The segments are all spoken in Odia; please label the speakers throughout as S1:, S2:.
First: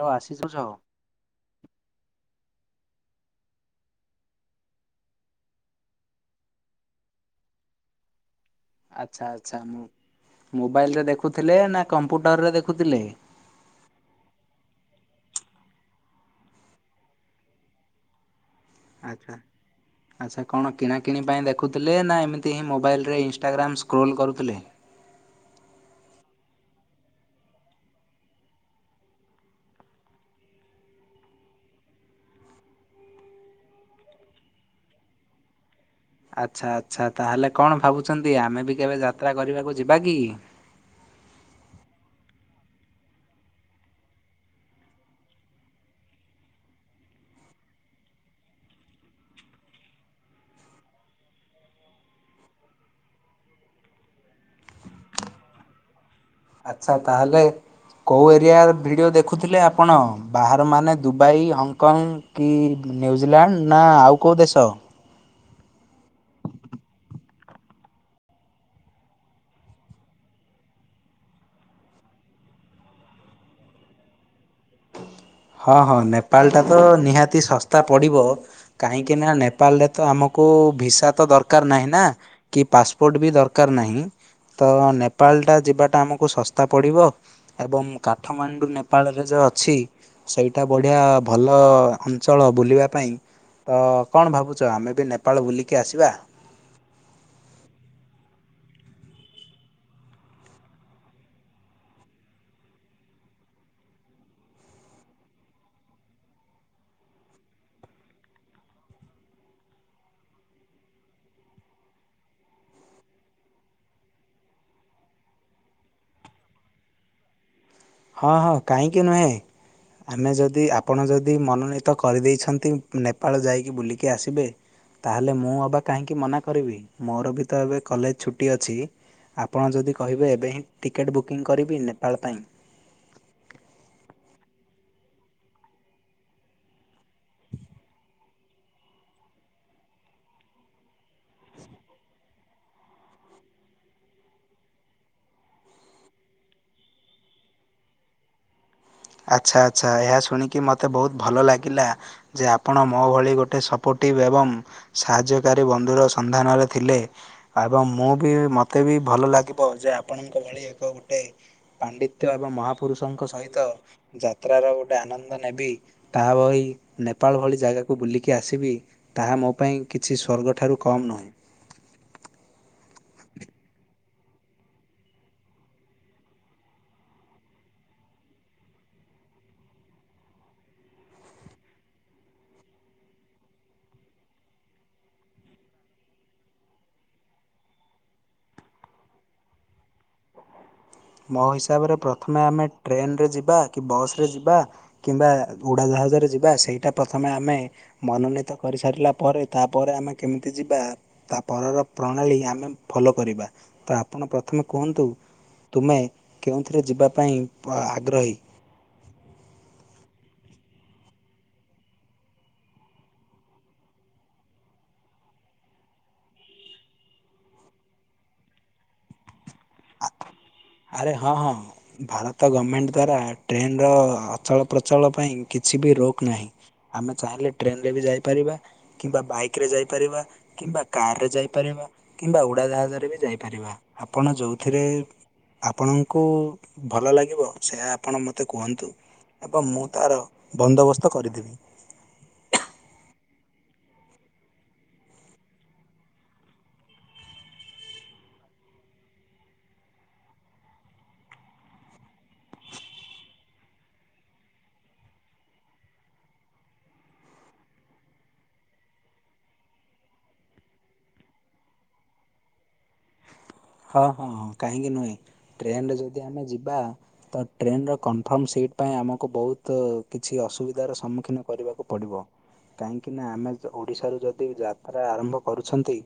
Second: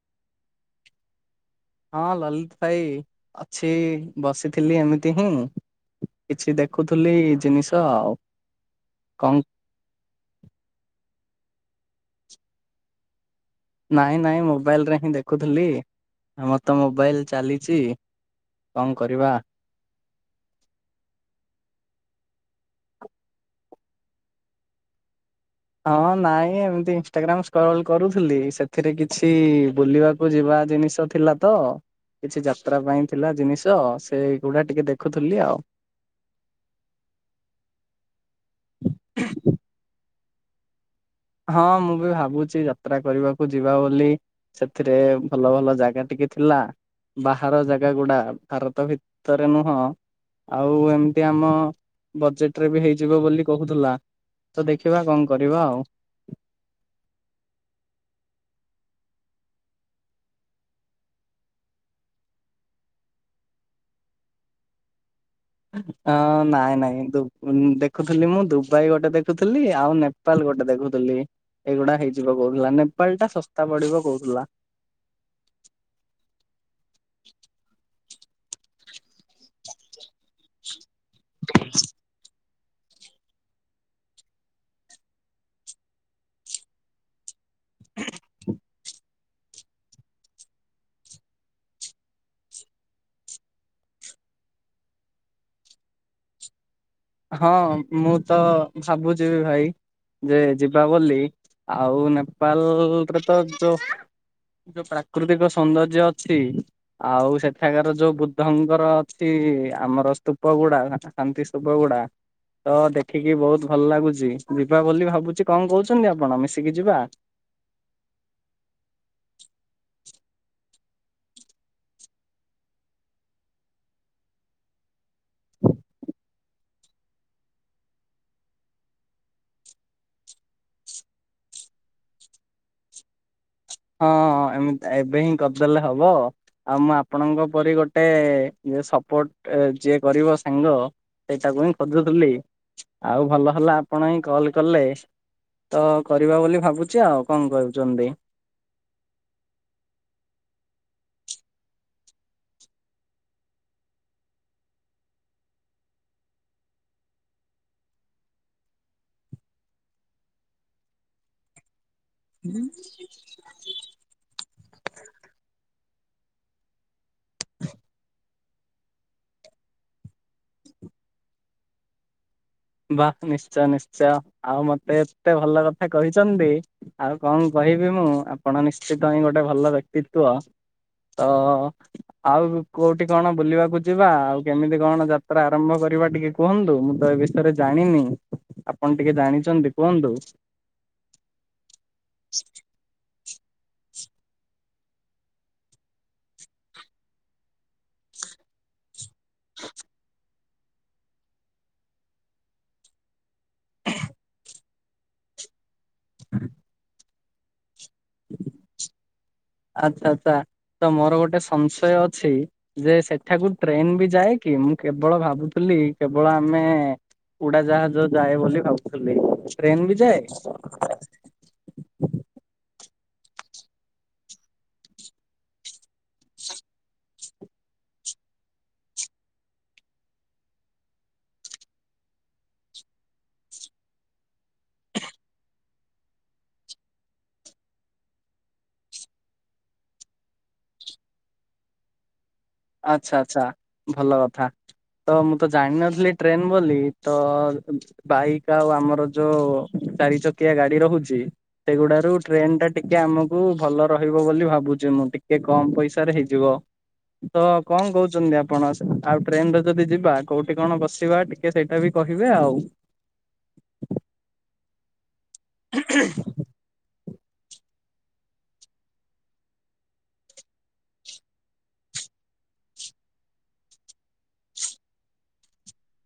S1: ହଉ ଆସିଶ୍ [inaudible]
S2: ହଁ ଲଲିତି ଭାଇ ଅଛି ବସିଥିଲି ଏମିତି ହୁଁ। କିଛି ଦେଖୁଥିଲି ଜିନିଷ ଆଉ। କଣ
S1: ଆଚ୍ଛା-ଆଚ୍ଛା ମୁଁ ମୋବାଇଲରେ ଦେଖୁଥିଲେ ନା କମ୍ପ୍ୟୁଟରରେ ଦେଖୁଥିଲେ?
S2: ନାଇଁ-ନାଇଁ ମୋବାଇଲରେ ହିଁ ଦେଖୁଥିଲି ଆମର ତ ମୋବାଇଲ ଚାଲିଛି। କଣ କରିବା
S1: ଆଚ୍ଛା। ଆଚ୍ଛା କଣ କିଣାକିଣି ପାଇଁ ଦେଖୁଥିଲେ, ନା ଏମିତି ହିଁ ମୋବାଇଲରେ ଇନଷ୍ଟାଗ୍ରାମ୍ ସ୍କ୍ରୋଲ୍ କରୁଥିଲେ?
S2: ହଁ ନାଇଁ ଏମିତି ଇନଷ୍ଟଟାଗ୍ରାମ ସ୍କ୍ରଲ୍ କରୁଥିଲି ସେଥିରେ କିଛି ବୁଲିବା କୁ ଯିବା ଜିନିଷ ଥିଲା ତ କିଛି ଯାତ୍ରା ପାଇଁ ଥିଲା ଜିନିଷ ସେଗୁଡ଼ା ଟିକେ ଦେଖୁଥିଲି ଆଉ।
S1: ଆଚ୍ଛା-ଆଚ୍ଛା ତାହେଲେ କଣ ଭାବୁଛନ୍ତି ଆମେ ବି କେବେ ଯାତ୍ରା କରିବାକୁ ଯିବା କି?
S2: ହଁ ମୁଁ ବି ଭାବୁଛି ଯାତ୍ରା କରିବାକୁ ଯିବା ବୋଲି। ସେଥିରେ ଭଲ-ଭଲ ଜାଗା ଟିକେ ଥିଲା। ବାହାର ଜାଗା ଗୁଡା ଭାରତ ଭିତରେ ନୁହଁ। ଆଉ ଏମିତି ଆମ ବଜେଟ୍ ରେ ବି ହେଇଯିବ ବୋଲି କହୁଥିଲା। ତ ଦେଖିବା କଣ କରିବା ଆଉ।
S1: ଆଚ୍ଛା ତାହାଲେ କେଉଁ ଏରିଆ ଭିଡ଼ିଓ ଦେଖୁଥିଲେ ଆପଣ ବାହାରମାନେ ଦୁବାଇ ହଂକଙ୍ଗ? କି ନ୍ୟୁଜିଲାଣ୍ଡ ନା ଆଉ କେଉଁ ଦେଶ?
S2: ଅ ନାଇଁ ନାଇଁ ଦୁ ମୁଁ ଦେଖୁଥିଲି ମୁଁ ଦୁବାଇ ଗୋଟେ ଦେଖୁଥିଲି ଆଉ ନେ ନେପାଲ ଗୋଟେ ଦେଖୁଥିଲି ଏଇଗୁଡା ହେଇଯିବ କହୁଥିଲା ନେପାଲଟା ଶସ୍ତା ପଡିବ କହୁଥିଲା।
S1: ହଁ ହଁ ନେପାଲଟାତ ନିହାତି ଶସ୍ତା ପଡିବ। କାହିଁକିନା ନେପାଳରେତ ଆମକୁ ଭିସାତ ଦରକାର ନାହିଁନା। କି ପାସ୍ପୋର୍ଟବି ଦରକାର ନାହିଁ ତ ନେପାଳଟା ଯିବାଟା ଆମକୁ ଶସ୍ତା ପଡିବ। ଏବଂ କାଠମାଣ୍ଡୁ ନେପାଳରେ ଯ ଛି ସେଇଟା ବଢିଆ ଭଲ ଅଞ୍ଚଳ ବୁଲିବା ପାଇଁ ତ କଣ ଭାବୁଛ ଆମେବି ନେପାଳ ବୁଲିକି ଆସିବା?
S2: ହଁ ମୁଁ ତ ଭାବୁଚିବି ଭାଇ। ଯେ ଯିବା ବୋଲି ଆଉ ନେପାଲଲଲରେତ ଯଉ ଯୋଉ ପ୍ରାକୃତିକ ସୌନ୍ଦର୍ଯ୍ୟ ଅଛି। ଆଉ ସେଠାକାର ଯୋଉ ବୁଦ୍ଧଙ୍କର ଅଛି ଆମର ସ୍ତୁପ ଗୁଡା ଶାନ୍ତି ସ୍ତୁପ ପଗୁଡା ତ ଦେଖିକି ବହୁତ ଭଲ ଲାଗୁଛି ଯିବାବୋଲି ଭାବୁଚି କଣ କହୁଛନ୍ତି ଆପଣ ମିଶିକି ଯିବା?
S1: ହଁ ହଁ କାହିଁକି ନୁହେଁ। ଆମେ ଯଦି ଆପଣ ଯଦି ମନୋନୀତ କରିଦେଇଛନ୍ତି ନେପାଳ ଯାଇକି ବୁଲିକି ଆସିବେ। ତାହେଲେ ମୁଁ ଅବା କାହିଁକି ମନା କରିବି ମୋରବିତ ଏବେ କଲେଜ ଛୁଟି ଅଛି। ଆପଣ ଯଦି କହିବେ ଏବେହିଁ ଟିକେଟ ବୁକିଂ କରିବି ନେପାଳ ପାଇଁ।
S2: ହଁ ହଁ ହଁ ଏମତି ଏବେହିଁ କରିଦେଲେ ହବ ଆଉ ମୁଁ ଆପଣଙ୍କ ପରି ଗୋଟେ ଯିଏ ସପୋର୍ଟ ଯିଏ କରିବ ସାଙ୍ଗ ସେଇଟାକୁହିଁ ଖୋଜୁଥିଲି। ଆଉ ଭଲ ହେଲା ଆପଣହିଁ କଲକଲେ। ତ କରିବା ବୋଲି ଭାବୁଚି ଆଉ କଣ କରୁଚନ୍ତି?
S1: ଆଚ୍ଛା ଆଚ୍ଛା ଏହା ଶୁଣିକି ମୋତେ ବହୁତ ଭଲ ଲାଗିଲା। ଯେ ଆପଣ ମୋଭଳି ଗୋଟେ ସପୋର୍ଟିଭ୍ ଏବଂ ସାହାଯ୍ୟକାରୀ ବନ୍ଧୁର ସନ୍ଦାନରେ ଥିଲେ। ଏବଂ ମୁଁବି ମୋତେବି ଭଲ ଲାଗିବ ଯେ ଆପଣଙ୍କ ଭଳି ଏକ ଗୋଟେ ପାଣ୍ଡିତ ତ୍ୟ ଏବଂ ମହାପୁରୁଷଙ୍କ ସହିତ ଯାତ୍ରାର ଗୋଟେ ଆନନ୍ଦ ନେବି ତାହା ବହି ନେପାଳ ଭଳି ଜାଗାକୁ ବୁଲିକି ଆସିବି ତାହା ମୋପାଇଁ କିଛି ସ୍ୱର୍ଗ ଠାରୁ କମନୁହେଁ।
S2: ବାଃ ନିଶ୍ଚୟ ନିଶ୍ଚୟ ଆଉ ମତେ ଏତେ ଭଲ କଥା କହିଛନ୍ତି। ଆଉ କଣ କହିବି ମୁଁ ଆପଣ ନିଶ୍ଚିତହିଁ ଗୋଟେ ଭଲ ବ୍ୟକ୍ତିତ୍ଵ? ଅଁ। ଆଉ କୋଉଠି କଣ ବୁଲିବାକୁ ଯିବା ଆଉ କେମିତି କଣ ଯାତ୍ରା ଆରମ୍ଭ କରିବା ଟିକେ କୁହନ୍ତୁ ମୁଁତ ଏବେ? ବିଷୟରେ ଜାଣିନି ଆପଣ ଟିକେ ଜାଣିଚନ୍ତି କୁହନ୍ତୁ।
S1: ମୋ ହିସାବରେ ପ୍ରଥମେ ଆମେ ଟ୍ରେନରେ ଯିବା କି ବସରେ ଯିବା କିମ୍ବା ଉଡ଼ାଜାହାଜରେ ଯିବା ସେଇଟା ପ୍ରଥମେ ଆମେ ମନୋନୀତ କରିସାରିଲା ପରେ ତାପରେ ଆମେ କେମିତି ଯିବା। ତା ପରର ପ୍ରଣାଳୀ ଆମେ ଫଲୋ କରିବା ତ ଆପଣ ପ୍ରଥମେ କୁହନ୍ତୁ। ତୁମେ କେଉଁଥିରେ ଯିବା ପାଇଁ ପ ଆଗ୍ରହୀ।
S2: ଆଚ୍ଛା ଆଚ୍ଛା ତ ମୋର ଗୋଟେ ସଂଶୟ ଅଛି। ଯେ ସେଠାକୁ ଟ୍ରେନବି ଯାଏକି ମୁଁ କେବଳ ଭାବୁଥିଲି କେବଳ ଆମେ ଉଡାଜାହାଜ ଯାଏ ବୋଲି ଭାବୁଥିଲି ଟ୍ରେନବି ଯାଏ।
S1: ଆରେ ହଁ ହଁ ଭାରତ ଗମେଣ୍ଟ ଦ୍ଵାରା ଟ୍ରେନର ଅଚଳ ପ୍ରଚଳ ପାଇଁ କିଛିବି ରୋକ ନାହିଁ। ଆମେ ଚାହିଁଲେ ଟ୍ରେନରେବି ଯାଇପାରିବା କିମ୍ବା ବାଇକରେ ଯାଇପାରିବା କିମ୍ବା କାରରେ ଯାଇପାରିବା କିମ୍ବା ଉଡାଜାହାଜରେବି ଯାଇପାରିବା। ଆପଣ ଯୋଉ ଥିରେ ଆପଣଙ୍କୁ ଭଲ ଲାଗିବ ସେୟା ଆପଣ ମୋତେ କୁହନ୍ତୁ। ଏବଂ ମୁଁ ତାର ବନ୍ଦୋବସ୍ତ କରିଦେବି।
S2: ଆଛା ଆଚ୍ଛା ଭଲ କଥା। ତ ମୁଁ ତ ଜାଣିନଥିଲି ଟ୍ରେନ ବୋଲି ତ ବାଇକ୍ ଆଉ ଆମର ଯୋଉ ଚାରି ଚକିଆ ଗାଡି ରହୁଚି ସେଗୁଡାରୁ ଟ୍ରେନ ଟା ଟିକେ ଆମକୁ ଭଲ ରହିବ ବୋଲି ଭାବୁଛି ମୁଁ ଟିକେ କମ ପଇସାରେ ହେଇଯିବ। ତ କଣ କହୁଚନ୍ତି ଆପଣ ଆଉ ଟ୍ରେନ ରେ ଯଦି ଯିବା କୋଉଠି କଣ ବସିବା ଟି ଟିକେ ସେଇଟା ବି କହିବେ ଆଉ।
S1: ହଁ ହଁ କାହିଁକି ନୁହେଁ ଟ୍ରେନରେ ଯଦି ଆମେ ଯିବା ତ ଟ୍ରେନର କନଫର୍ମ ସିଟ୍ ପାଇଁ ଆମକୁ ବହୁତ କିଛି ଅସୁବିଧାର ସମ୍ମୁଖୀନ କରିବାକୁ ପଡ଼ିବ। କାହିଁକି ନା ଆମେ ଯ ଓଡିଶାରୁ ଯଦି ଯାତ୍ରା ଆରମ୍ଭ କରୁଛନ୍ତି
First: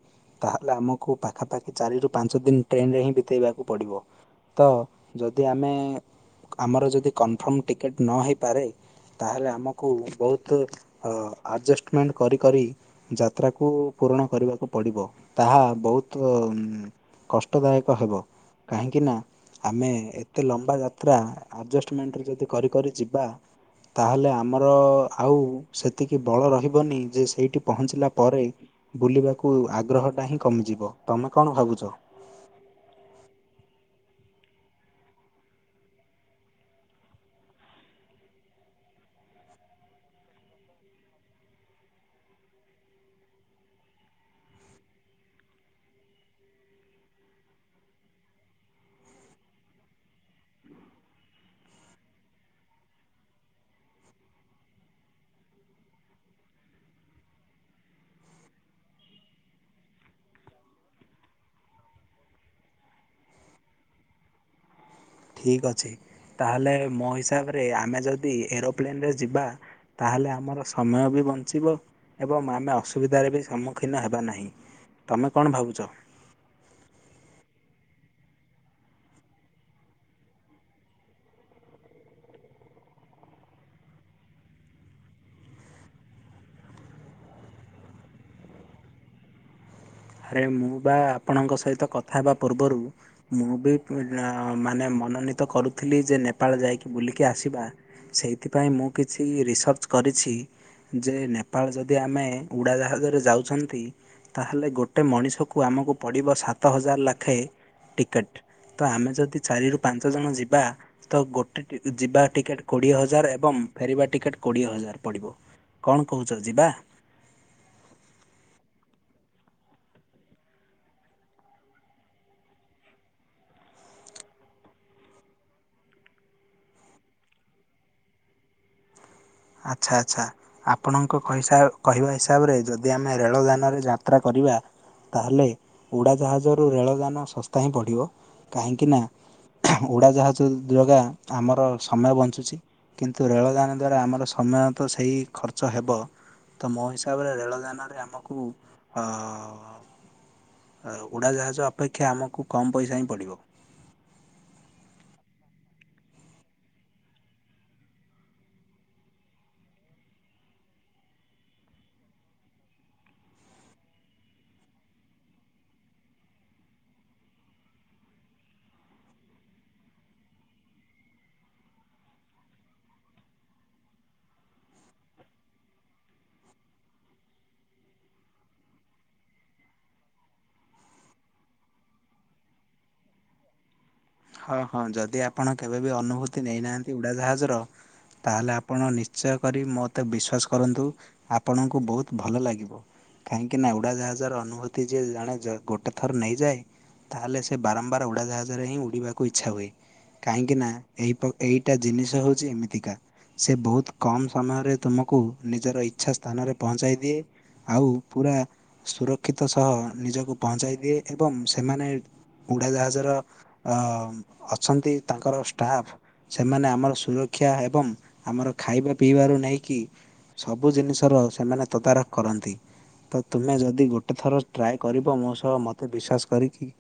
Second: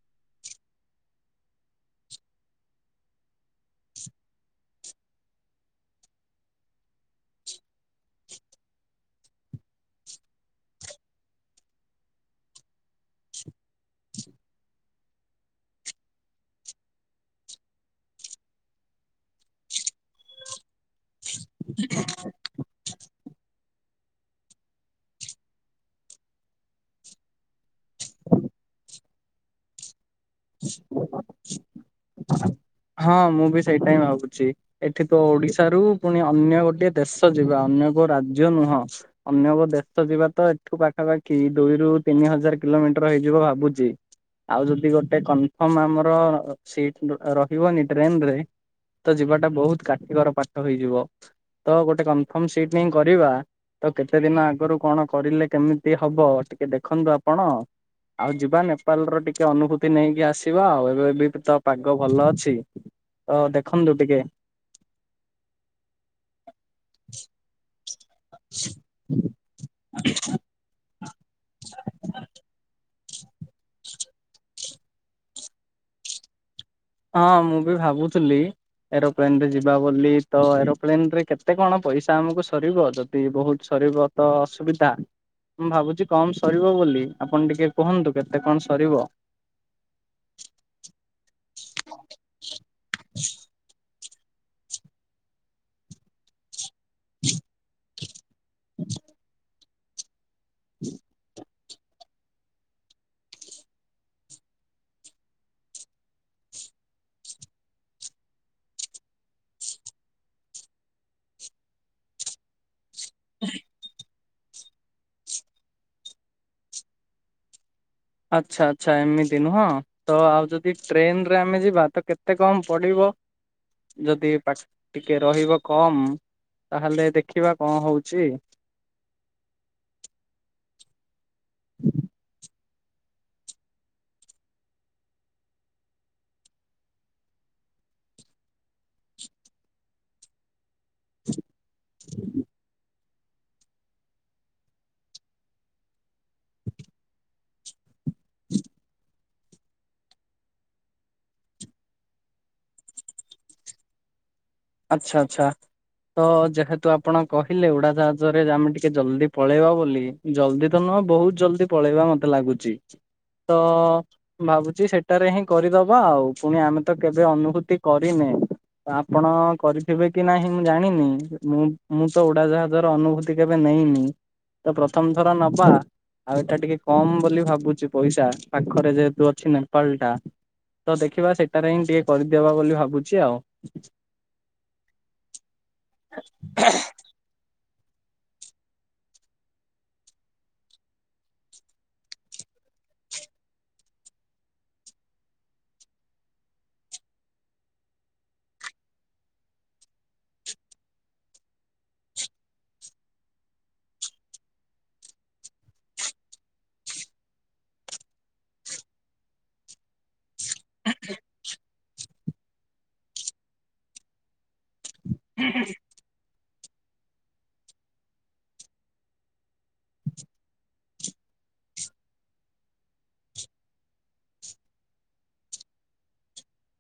S1: ତାହେଲେ ଆମକୁ ପାଖାପାଖି ଚାରି ରୁ ପାଞ୍ଚ ଦିନି ଟ୍ରେନରେ ହିଁ ବିତେଇବାକୁ ପଡ଼ିବ ତ ଯଦି ଆମେ ଆମର ଯଦି କନଫର୍ମ ଟିକେଟ୍ ନ ହେଇପାରେ ତାହେଲେ ଆମକୁ ବହୁତ ଆଜେଷ୍ଟେମେଣ୍ଟ କରି କରି ଯାତ୍ରାକୁ ପୂରଣ କରିବାକୁ ପଡ଼ିବ ତାହା ବହୁତ କଷ୍ଟଦାୟକ ହେବ କାହିଁକି ନା ଆମେ ଏତେ ଲମ୍ବା ଯାତ୍ରା ଆଜେଷ୍ଟେମେଣ୍ଟ ଯଦି କରି କରି ଯିବା ତାହେଲେ ଆମର ଆଉ ସେତିକି ବଳ ରହିବନି ଯେ ସେଇଟି ପହଞ୍ଚିଲା ପରେ ବୁଲିବାକୁ ଆଗ୍ରହ ଟା ହିଁ କମିଯିବ ତମେ କଣ ଭାବୁଚ?
S2: ହଁ ମୁଁ ବି ସେଇଟା ହଁ ଭାବୁଚି। ଏଠି ତ ଓଡିଶାରୁ ପୁଣି ଅନ୍ୟ ଗୋଟେ ଦେଶ ଯିବା ଅନ୍ୟ କୋଉ ରାଜ୍ୟ ନୁହଁ। ଅନ୍ୟ କୋଉ ଦେଶ ଯିବା ତ ଏଠୁ ପାଖାପାଖି ଦୁଇରୁ ତିନି ହଜାର କିଲୋମିଟର ହେଇଯିବ ଭାବୁଚି। ଆଉ ଯଦି ଗୋଟେ କନଫର୍ମ ଆମର ସିଟ୍ ରହିବନି ଟ୍ରେନରେ ତ ଯିବାଟା ବହୁତ କାଠିକର ପାଠ ହେଇଯିବ ତ ଗୋଟେ କନଫର୍ମ ସିଟ୍ ନେଇ କରିବା ତ କେତେ ଦିନ ଆଗରୁ କଣ କରିଲେ କେମିତି ହବ ଟିକେ ଦେଖନ୍ତୁ ଆପଣ। ଆଉ ଯିବା ନେପାଲ ର ଟିକେ ଅନୁଭୂ ଭୂତି ନେଇକି ଆସିବା ଆଉ ଏବେ ବି ତ ପାଗ ଭଲ ଅଛି। ଅ ଦେଖନ୍ତୁ ଟିକେ।
S1: ଠିକ୍ ଅଛି। ତାହେଲେ ମୋ ହିସାବରେ ଆମେ ଯଦି ଏରୋପ୍ଲେନରେ ଯିବା ତାହେଲେ ଆମର ସମୟ ବି ବଞ୍ଚିବ ଏବଂ ଆମେ ଅସୁବିଧାରେ ବି ସମ୍ମୁଖୀନ ହେବା ନାହିଁ। ତମେ କଣ ଭାବୁଛ?
S2: ହଁ ମୁଁ ବି ଭାବୁଥିଲି ଏରୋପ୍ଲେନ୍ ରେ ଯିବା ବୋଲି ତ ଏରୋପ୍ଲେନ୍ ରେ କେତେ କଣ ପଇସା ଆମକୁ ସରିବ? ଯଦି ବହୁତ ସରିବ ତ ଅସୁବିଧା। ମୁଁ ଭାବୁଛି କମ୍ ସରିବ ବୋଲି ଆପଣ ଟିକେ କୁହନ୍ତୁ କେତେ କଣ ସରିବ?
S1: ଆରେ ମୁଁ ବା ଆପଣଙ୍କ ସହିତ କଥା ହେବା ପୂର୍ବରୁ ମୁଁ ବି ମାନେ ମନୋନୀତ କରୁଥିଲି ଯେ ନେପାଳ ଯାଇକି ବୁଲିକି ଆସିବା ସେଇ ଏଥିପାଇଁ ମୁଁ କିଛି ରିସର୍ଚ୍ଚ କରିଛି ଯେ ନେ ପାଳ ଯଦି ଆମେ ଉଡ଼ାଜାହାଜରେ ଯାଉଛନ୍ତି ତାହେଲେ ଗୋ ଟେ ମଣିଷକୁ ଆମକୁ ପଡ଼ିବ ସାତ ହଜାର ଲାଖେ ଟିକେଟ୍। ତ ଆମେ ଯଦି ଚାରିରୁ ପାଞ୍ଚ ଜଣ ଯିବା ତ ଗୋଟେ ଟି ଯିବା ଟିକେଟ୍ କୋଡିଏ ହଜାର ଏବଂ ଫେରିବା ଟିକେଟ୍ କୋଡିଏ ହଜାର ପଡିବ। କଣ କହୁଚ ଯିବା?
S2: ଆଚ୍ଛା, ଆଚ୍ଛା, ଏମିତିି ନୁହଁ। ତ ଆଉ ଯଦି ଟ୍ରେନ୍ ରେ ଆମେ ଯିବା ତ କେତେ କମ୍ ପଡିବ? ଯଦି ପା ଟିକେ ରହିବ କମ୍ ତାହେଲେ ଦେଖିବା କଣ ହଉଛି?
S1: ଆଚ୍ଛା ଆଚ୍ଛା ଆପଣଙ୍କ କହିସା କହିବା ହିସାବରେ ଯଦି ଯଦି ଆମେ ରେଳ ଯାନରେ ଯାତ୍ରା କରିବା ତାହେଲେ ଉଡ଼ାଜାହାଜରୁ ରେଳ ଯାନ ଶସ୍ତା ହିଁ ପଡ଼ିବ, କାହିଁକିନା ଉଡ଼ାଜାହାଜ ଯଗା ଆମର ସମୟ ବଞ୍ଚୁଛି, କିନ୍ତୁ ରେଳଯାନ ଦ୍ଵାରା ଆମର ସ ସମୟ ତ ସେଇ ଖର୍ଚ୍ଚ ହେବ ତ ମୋ ହିସାବରେ ରେଳଯାନରେ ଆମେ ମକୁ ଅ ଅ ଉଡ଼ାଜାହାଜ ଅପେକ୍ଷା ଆମକୁ କମ୍ ପଇସା ହିଁ ପଡ଼ିବ।
S2: ଆଚ୍ଛା, ଆଚ୍ଛା। ତ ଯେହେତୁ ଆପଣ କହିଲେ ଉଡାଜାହଜରେ ଆମେ ଟିକେ ଜଲ୍ଦି ପଳେଇବା ବୋଲି ଜଲ୍ଦି ତ ନୁହଁ ବହୁତ ଜଲ୍ଦି ପଳେଇବା ମତେ ଲାଗୁଛି, ତ ଭାବୁଛି ସେଟାରେ ହିଁ କରିଦବା ଆଉ ପୁଣି ଆମେ ତ କେବେ ଅନୁଭୂତି କରିନେ। ଆପଣ କରିଥିବେ କି ନାହିଁ ମୁଁ ଜାଣିନି, ମୁଁ, ମୁଁ ତ ଉଡାଜାହଜର ଅନୁଭୂତି କେବେ ନେଇନି। ତ ପ୍ରଥମଥର ନବା ଆଉ ଏଟା ଟିକେ କମ୍ ବୋଲି ଭାବୁଛି ପଇସା ପାଖରେ ଯେହେତୁ ଅଛି ନେପାଳ ଟା। ତ ଦେଖିବା ସେଟାରେ ହିଁ ଟିକେ କରିଦେବା ବୋଲି ଭାବୁଛି ଆଉ।
S1: ହଁ ହଁ ଯଦି ଆପଣ କେବେ ବି ଅନୁଭୂତି ନେଇନାହାନ୍ତି ଉଡାଜାହଜର ତାହେଲେ ଆପଣ ନିଶ୍ଚୟ କରି ମୋତେ ବିଶ୍ୱାସ କରନ୍ତୁ। ଆପଣଙ୍କୁ ବହୁତ ଭଲ ଲାଗିବ। କାହିଁକି ନା ଉଡାଜାହାଜର ଅନୁଭୂତି ଯିଏ ଜଣେ ଗୋଟେ ଥର ନେଇଯାଏ। ତାହେଲେ ସେ ବାରମ୍ବାର ଉଡ଼ାଜାହାଜରେ ହିଁ ଉଡ଼ିବାକୁ ଇଚ୍ଛା ହୁଏ। କାହିଁକି ନା ଏଇପ ଏଇଟା ଜିନିଷ ହଉଛି ଏମିତିକା। ସେ ବହୁତ କମ୍ ସମୟରେ ତୁମକୁ ନିଜର ଇଚ୍ଛା ସ୍ଥାନରେ ପହଞ୍ଚାଇ ଦିଏ। ଆଉ ପୁରା ସୁରକ୍ଷିତ ସହ ନିଜକୁ ପହଞ୍ଚାଇ ଦିଏ ଏବଂ ସେମାନେ ଉଡ଼ାଜାହଜର ଅ ଅଛନ୍ତି ତାଙ୍କର ଷ୍ଟାଫ୍ ସେମାନେ ଆମର ସୁରକ୍ଷା ଏବଂ ଆମର ଖାଇବା ପିଇବାରୁ ନେଇକି ସବୁ ଜିନିଷ ର ସେମାନେ ତଦାରଖ କରନ୍ତି। ତ ତୁମେ ଯଦି ଗୋଟେ ଥର ଟ୍ରାଏ କରିବ ମୋ ସହ ମତେ ବିଶ୍ଵାସ କରିକି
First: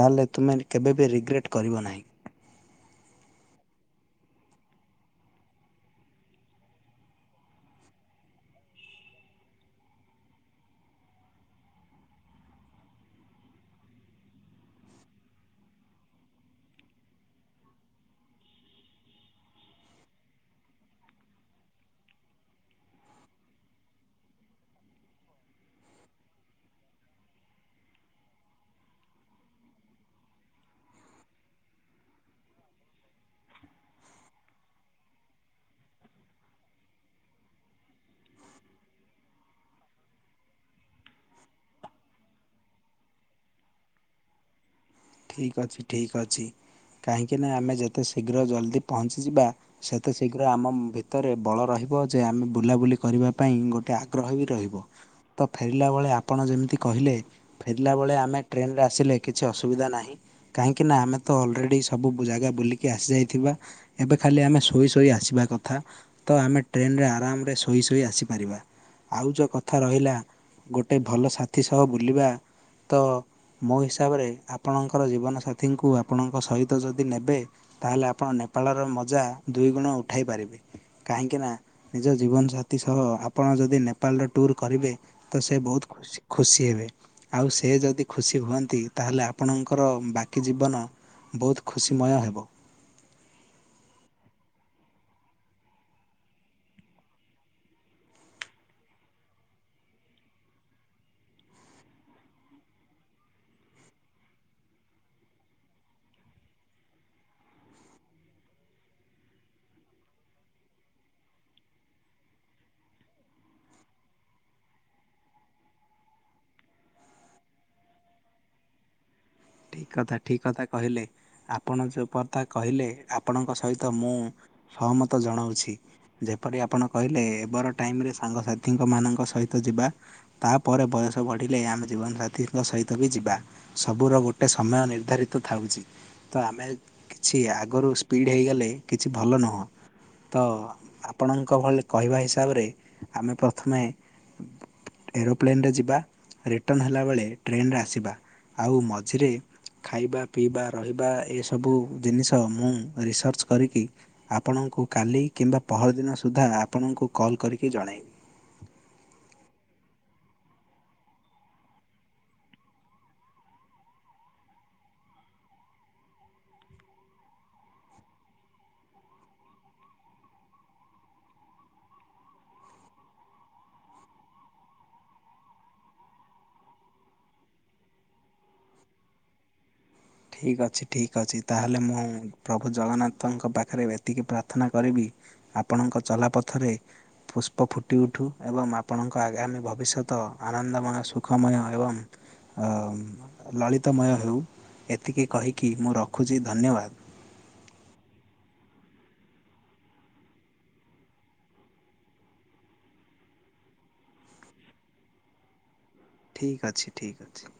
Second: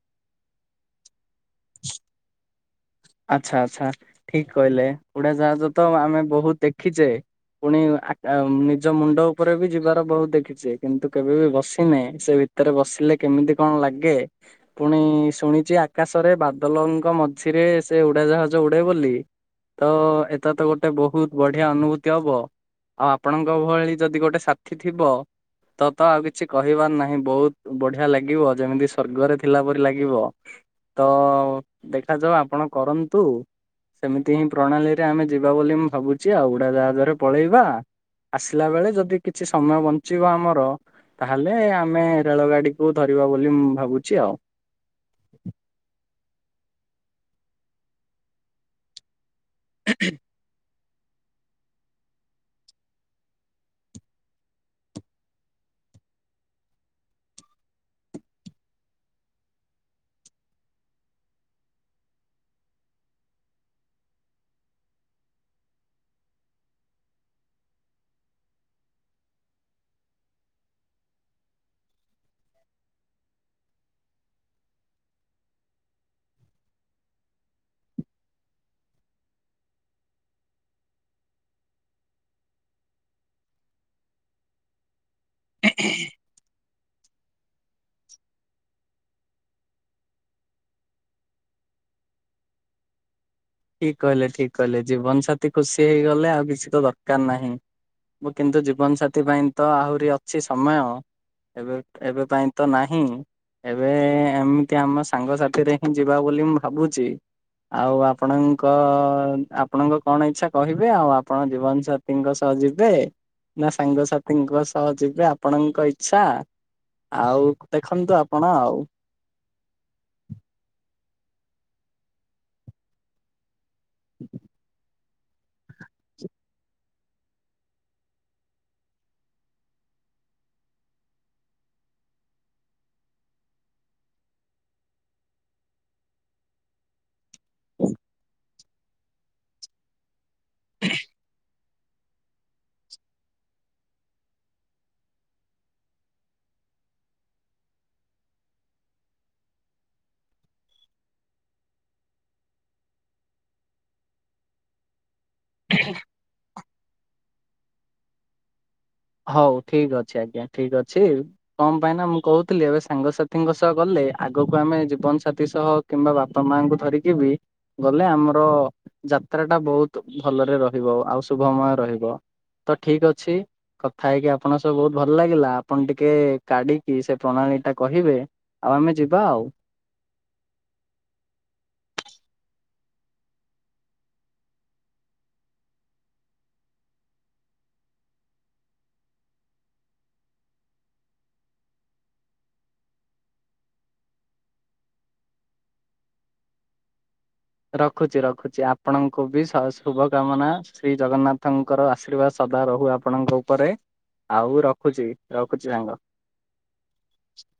S1: ତାହେଲେ ତୁମେ କେବେ ବିି ରିଗ୍ରେଟ୍ କରିବ ନାହିଁ।
S2: ଆଚ୍ଛା, ଆଚ୍ଛା ଠିକ୍ କହିଲେ ଉଡାଯାହଜ ତ ଆମେ ବହୁତ ଦେଖିଛେ। ପୁଣି ଆକା ନିଜ ମୁଣ୍ଡ ଉପରେ ବି ଯିବାର ବହୁତ ଦେଖିଛେ କିନ୍ତୁ କେବେ ବି ବସିନେ ସେ ଭି ଭିତରେ ବସିଲେ କେମିତି କଣ ଲାଗେ? ପୁଣି ଶୁଣିଛି ଆକାଶରେ ବାଦଲଙ୍କ ମଝିରେ ସେ ଉଡାଜାହାଜ ଉଡେ ବୋଲି। ତ ଏଟ୍ଟା ତ ଗୋଟେ ବହୁତ ବଢିଆ ଅନୁଭୂତି ହବ। ଆଉ ଆପଣଙ୍କ ଭଳି ଯଦି ଗୋଟେ ସାଥିୀ ଥିବ। ତ ତ ଆଉ କିଛି କହିବାର ନାହିଁ ବହୁତ ବଢିଆ ଲାଗିବ ଯେମିତି ସ୍ଵର୍ଗରେ ଥିଲା ପରି ଲାଗିବ। ତ ଦେଖାଯାଉ ଆପଣ କରନ୍ତୁ। ସେମିତି ହିଁ ପ୍ରଣାଳୀରେ ଆମେ ଯିବା ବୋଲି ମୁଁ ଭାବୁଛି ଆଉ ଉଡା ଯାହାଦଵରେ ପଳେଇବା। ଆସିଲା ବେଳେ ଯଦି କିଛି ସମୟ ବଞ୍ଚିବ ଆମର ତାହେଲେ ଆମେ ରେଳଗାଡିକୁୁ ଧରିବା ବୋଲିଁ ମୁଁ ଭାବୁଛି ଆଉ।
S1: ଠିକ୍ ଅଛି ଠିକ୍ ଅଛି କାହିଁକିନା ଆମେ ଯେତେ ଶୀଘ୍ର ଜଲ୍ଦି ପହଞ୍ଚିଯିବା ସେତେ ଶୀଘ୍ର ଆମ ଭି ହତରେ ବଳ ରହିବ ଯେ ଆମେ ବୁଲାବୁଲି କରିବା ପାଇଁ ଗୋଟେ ଆଗ୍ରହ ବି ରହିବ। ତ ଫେରିଲା ବେଳେ ଆପଣ ଯେମିତି କହିଲେ ଫେରିଲା ବେଳେ ଆମେ ଟ୍ରେନ୍ରରେ ଆସିଲେ କିଛି ଅସୁବିଧା ନାହିଁ କାହିଁକି ନା ଆମେ ତ ଅଲରେଡି ସବୁ ଜାଗା ବୁଲିକି ଆସି ଯାଇଥିବା। ଏବେ ଖାଲି ଆମେ ଶୋଇ ଶୋଇ ଆସିବା କଥା। ତ ଆମେ ଟ୍ରେନରେ ଆରାମରେ ଶୋଇ ଶୋଇ ଆସିପାରିବା। ଆଉ ଯ କଥା ରହିଲା ଗୋଟେ ଭଲ ସାଥି ସହ ବୁଲିବା ତ ମୋ ହିସାବରେ ଆପଣଙ୍କର ଜୀବନ ସାାଥୀଙ୍କୁ ଆପଣଙ୍କ ସହିତ ଯଦି ନେବେ ତାହେଲେ ଆପଣ ନେପାଳର ମଜା ଦୁଇ ଗୁଣ ଉଠାଇ ପାରିବେ। କାହିଁକିନା ନିଜ ଜୀବନସାଥୀ ସହ ଆପଣ ଯଦି ନେପାଳର ଟୁର୍ କରିବେ ତ ସେ ବହୁତ ଖୁସି ଖୁସି ହେବେ ଆଉ ସେ ଯଦି ଖୁସି ହୁଅନ୍ତି ତାହେଲେ ଆ ପଣଙ୍କର ବାକି ଜୀବନ ବହୁତ ଖୁସିମୟ ହେବ।
S2: ଠିକ କହିଲେ ଠିକ କହିଲେ ଜୀବନ ସାଥୀ ଖୁସି ହେଇଗଲେ ଆଉ କିଛି ତ ଦରକାର ନାହିଁ। ମୁ କିନ୍ତୁ ଜୀବନ ସାାଥି ପାଇଁ ତ ଆହୁରି ଅଛି ସମୟ ଏବେ ଏବେ ପାଇଁ ତ ନାହିଁ। ଏବେ ଏମିତି ଆମ ସାଙ୍ଗସାଥିରେ ହିଁ ଯିବା ବୋଲି ମୁଁ ଭାବୁଚି ଆଉ ଆ ଆପଣଙ୍କ ଆପଣଙ୍କ କଣ ଇଚଛା କହିବେ ଆଉ ଆପଣ ଜୀବନ ସାାଥୀଙ୍କ ସହ ଯିବେ। ନା ସାଙ୍ଗସାଥିଙ୍କ ସହ ଯିବେ ଆପଣଙ୍କ ଇଚ୍ଛା ଆଉ ଦେଖନ୍ତୁ ଆପଣ ଆଉ।
S1: ଠିକ କଥା ଠିକ କଥା କହିଲେ ଆପଣ ଯୋଉ ପତା କହିଲେ ଆପଣଙ୍କ ସହିତ ତ ମୁଁ ସହମତ ଜଣଉଚି। ଯେପରି ଆପଣ କହିଲେ ଏ ବର ଟାଇମରେ ସାଙ୍ଗସାଥୀଙ୍କ ମାନଙ୍କ ସହିତ ଯିବା ତାପରେ ବୟସ ବଢ଼ିଲେ ଆମେ ଜୀବନସାଥୀଙ୍କ ସହିତ ବି ଯିବା ସବୁର ଗୋ ଟେ ସମୟ ନିର୍ଦ୍ଧାରିତ ଥାଉଛି ତ ଆମେ କିଛି ଆଗରୁ ସ୍ପିଡ଼୍ ହୋଇଗଲେ କିଛି ଭଲ ନୁହଁ ତ ଆପଣଙ୍କ ଭଳି କହିବା ହିସାବରେ ଆମେ ପ୍ରଥମେ ଏରୋପ୍ଲେନ ରେ ଯିବା ରିଟର୍ଣ ହେଲା ବେଳେ ଟ୍ରେନ ରେ ଆସିବା ଆଉ ମ ଝିରେ ଖାଇବା ପିଇବା ରହିବା ଏସବୁ ଜିନିଷ ମୁଁ ରିସର୍ଚ୍ଚ କରିକି ଆପଣଙ୍କୁ କାଲି କିମ୍ବା ପହରଦିନ ସୁଦ୍ଧା ଆପଣଙ୍କୁ କଲ୍ କରିକି ଜଣାଇବି।
S2: ହଉ ଠିକ ଅଛି ଆଜ୍ଞା ଠିକ ଅଛି। କଣ ପାଇଁ ନା ମୁଁ କହୁଥିଲି ଏବେ ସାଙ୍ଗସାଥିଙ୍କ ସହ ଗଲେ ଆଗକୁ ଆମେ ଜୀବନ ସାଥୀ ସହ କିମ୍ବା ବାପା ମାଙ୍କୁ ଧରିକି ବି ଗଲେ ଆମର ଯାତ୍ରା ଟା ବହୁତ ଭଲରେ ରହିବ ଆଉ ଶୁଭମୟ ରହିବ। ତ ଠିକ ଅଛି କଥା ହେଇକି ଆପଣଙ୍କ ସବ ବହୁତ ଭଲ ଲାଗିଲା, ଆପଣ ଟିକେ କାଢିକି ସେ ପ୍ରଣାଳୀ ଟା କହିବେ ଆଉ ଆମେ ଯିବା ଆଉ।
S1: ଠିକ୍ ଅଛି ଠିକ୍ ଅଛି ତାହେଲେ ମୁଁ ପ୍ରଭୁ ଜଗନ୍ନାଥଙ୍କ ପାଖରେ ଏତିକି ପ୍ରାର୍ଥନା କରିବି ଆପଣଙ୍କ ଚଲାପଥରେ ପୁଷ୍ପ ଫୁଟି ଉଠୁ ଏବଂ ଆପଣଙ୍କ ଆଗାମୀ ଭବିଷ୍ୟତ ଆନନ୍ଦମୟ ସୁଖମୟ ଏବଂ ଲଳିତାମୟ ହେଉ। ଟିକେ କହିକି ମୁଁ ରଖୁଚି ଧନ୍ୟବାଦ।
S2: ରଖୁଚି ରଖୁଚି ଆପଣଙ୍କୁ ବି ଶୁଭ କାମନା ଶ୍ରୀ ଜଗନ୍ନାଥଙ୍କର ଆଶୀର୍ବାଦ ସଦା ରହୁ ଆ ଆପଣଙ୍କ ଉପରେ ଆଉ ରଖୁଚି ରଖୁଚି ସାଙ୍ଗ।
S1: ଠିକ୍ ଅଛି। ଠିକ୍ ଅଛି।